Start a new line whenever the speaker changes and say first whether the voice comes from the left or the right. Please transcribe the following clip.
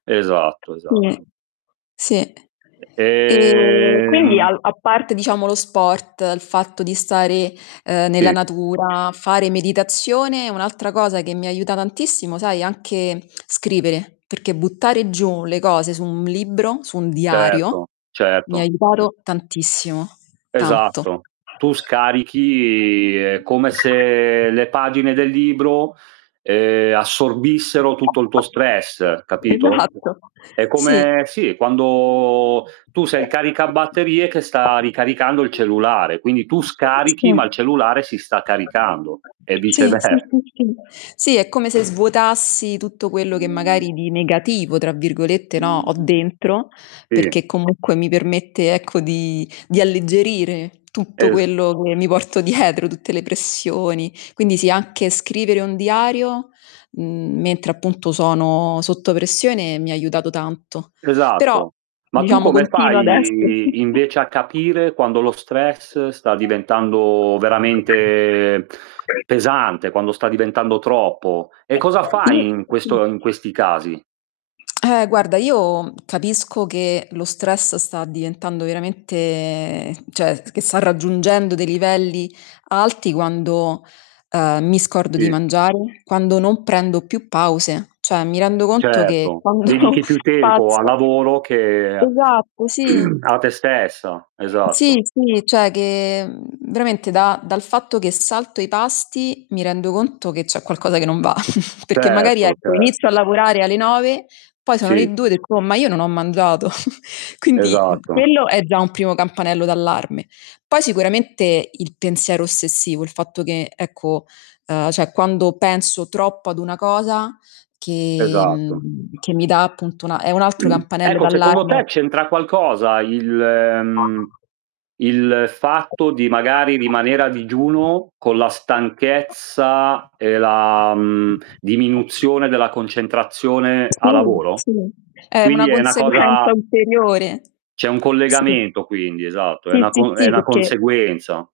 right: Esatto,
left: Mh.
right: esatto.
left: Sì. E
right: E
left: quindi
right: ehm
left: al a parte diciamo lo sport, il fatto di stare, ehm, nella
right: Sì.
left: natura, fare meditazione, un'altra cosa che mi aiuta tantissimo sai anche scrivere, perché buttare giù le cose su un libro, su un diario,
right: Certo,
left: mi ha
right: certo.
left: aiutato tantissimo, tanto.
right: Esatto. Tu scarichi, è come se le pagine del libro, ehm, assorbissero tutto il tuo stress, capito?
left: Esatto,
right: È
left: sì.
right: come sì, quando tu sei il caricabatterie che sta ricaricando il cellulare, quindi tu
left: Sì.
right: scarichi ma il cellulare si sta caricando, e
left: Sì, sì,
right: vicever
left: sì, sì. Sì, è come se svuotassi tutto quello che magari di "negativo", tra virgolette, no ho
right: Sì.
left: dentro, perché comunque mi permette ecco di di alleggerire tutto
right: Es
left: quello che mi porto dietro, tutte le pressioni, quindi sì, anche scrivere un diario, mhmm, mentre appunto sono sotto pressione mi ha aiutato tanto. Però
right: Esatto. Ma tu
left: diciamo
right: come
left: continua adesso.
right: fai invece a capire quando lo stress sta diventando veramente pesante, quando sta diventando troppo. E cosa fai in
left: [unintelligible]
right: questo in questi casi?
left: Eh guarda, io capisco che lo stress sta diventando veramente cioè, che sta raggiungendo dei livelli alti quando, ehm, mi scordo di
right: Sì.
left: mangiare, quando non prendo più pause, cioè mi rendo conto che
right: Certo,
left: quando
right: dedichi più tempo al
left: [unintelligible]
right: lavoro che
left: esatto, sì.
right: a te stessa,
left: [unintelligible] Sì,
right: esatto.
left: sì, cioè che, mhmm, veramente da dal fatto che salto i pasti, mi rendo conto che c'è qualcosa che non va, perché magari
right: Certo,
left: ecco inizio
right: certo.
left: a lavorare alle 9, poi sono le
right: Sì.
left: 2 [unintelligible] ma io non ho mangiato. Quindi, mh,
right: Esatto.
left: quello è già un primo campanello d'allarme. Poi sicuramente il pensiero ossessivo, il fatto che, ecco, uhm, cioè quando penso troppo ad una cosa che,
right: Esatto.
left: mhmm, che mi dà appunto una è un altro campanello
right: Ecco, secondo te
left: d'allarme.
right: c'entra qualcosa il mhmm, il fatto di magari rimanere a digiuno, con la stanchezza e la, mhmm, diminuzione della concentrazione a
left: Sì,
right: lavoro?
left: sì, è una
right: Quindi è 'na
left: conseguenza
right: cosa
left: ulteriore.
right: C'è un
left: Sì,
right: collegamento quindi esatto, è
left: sì,
right: una
left: sì,
right: co è
left: sì,
right: una
left: perché
right: conseguenza.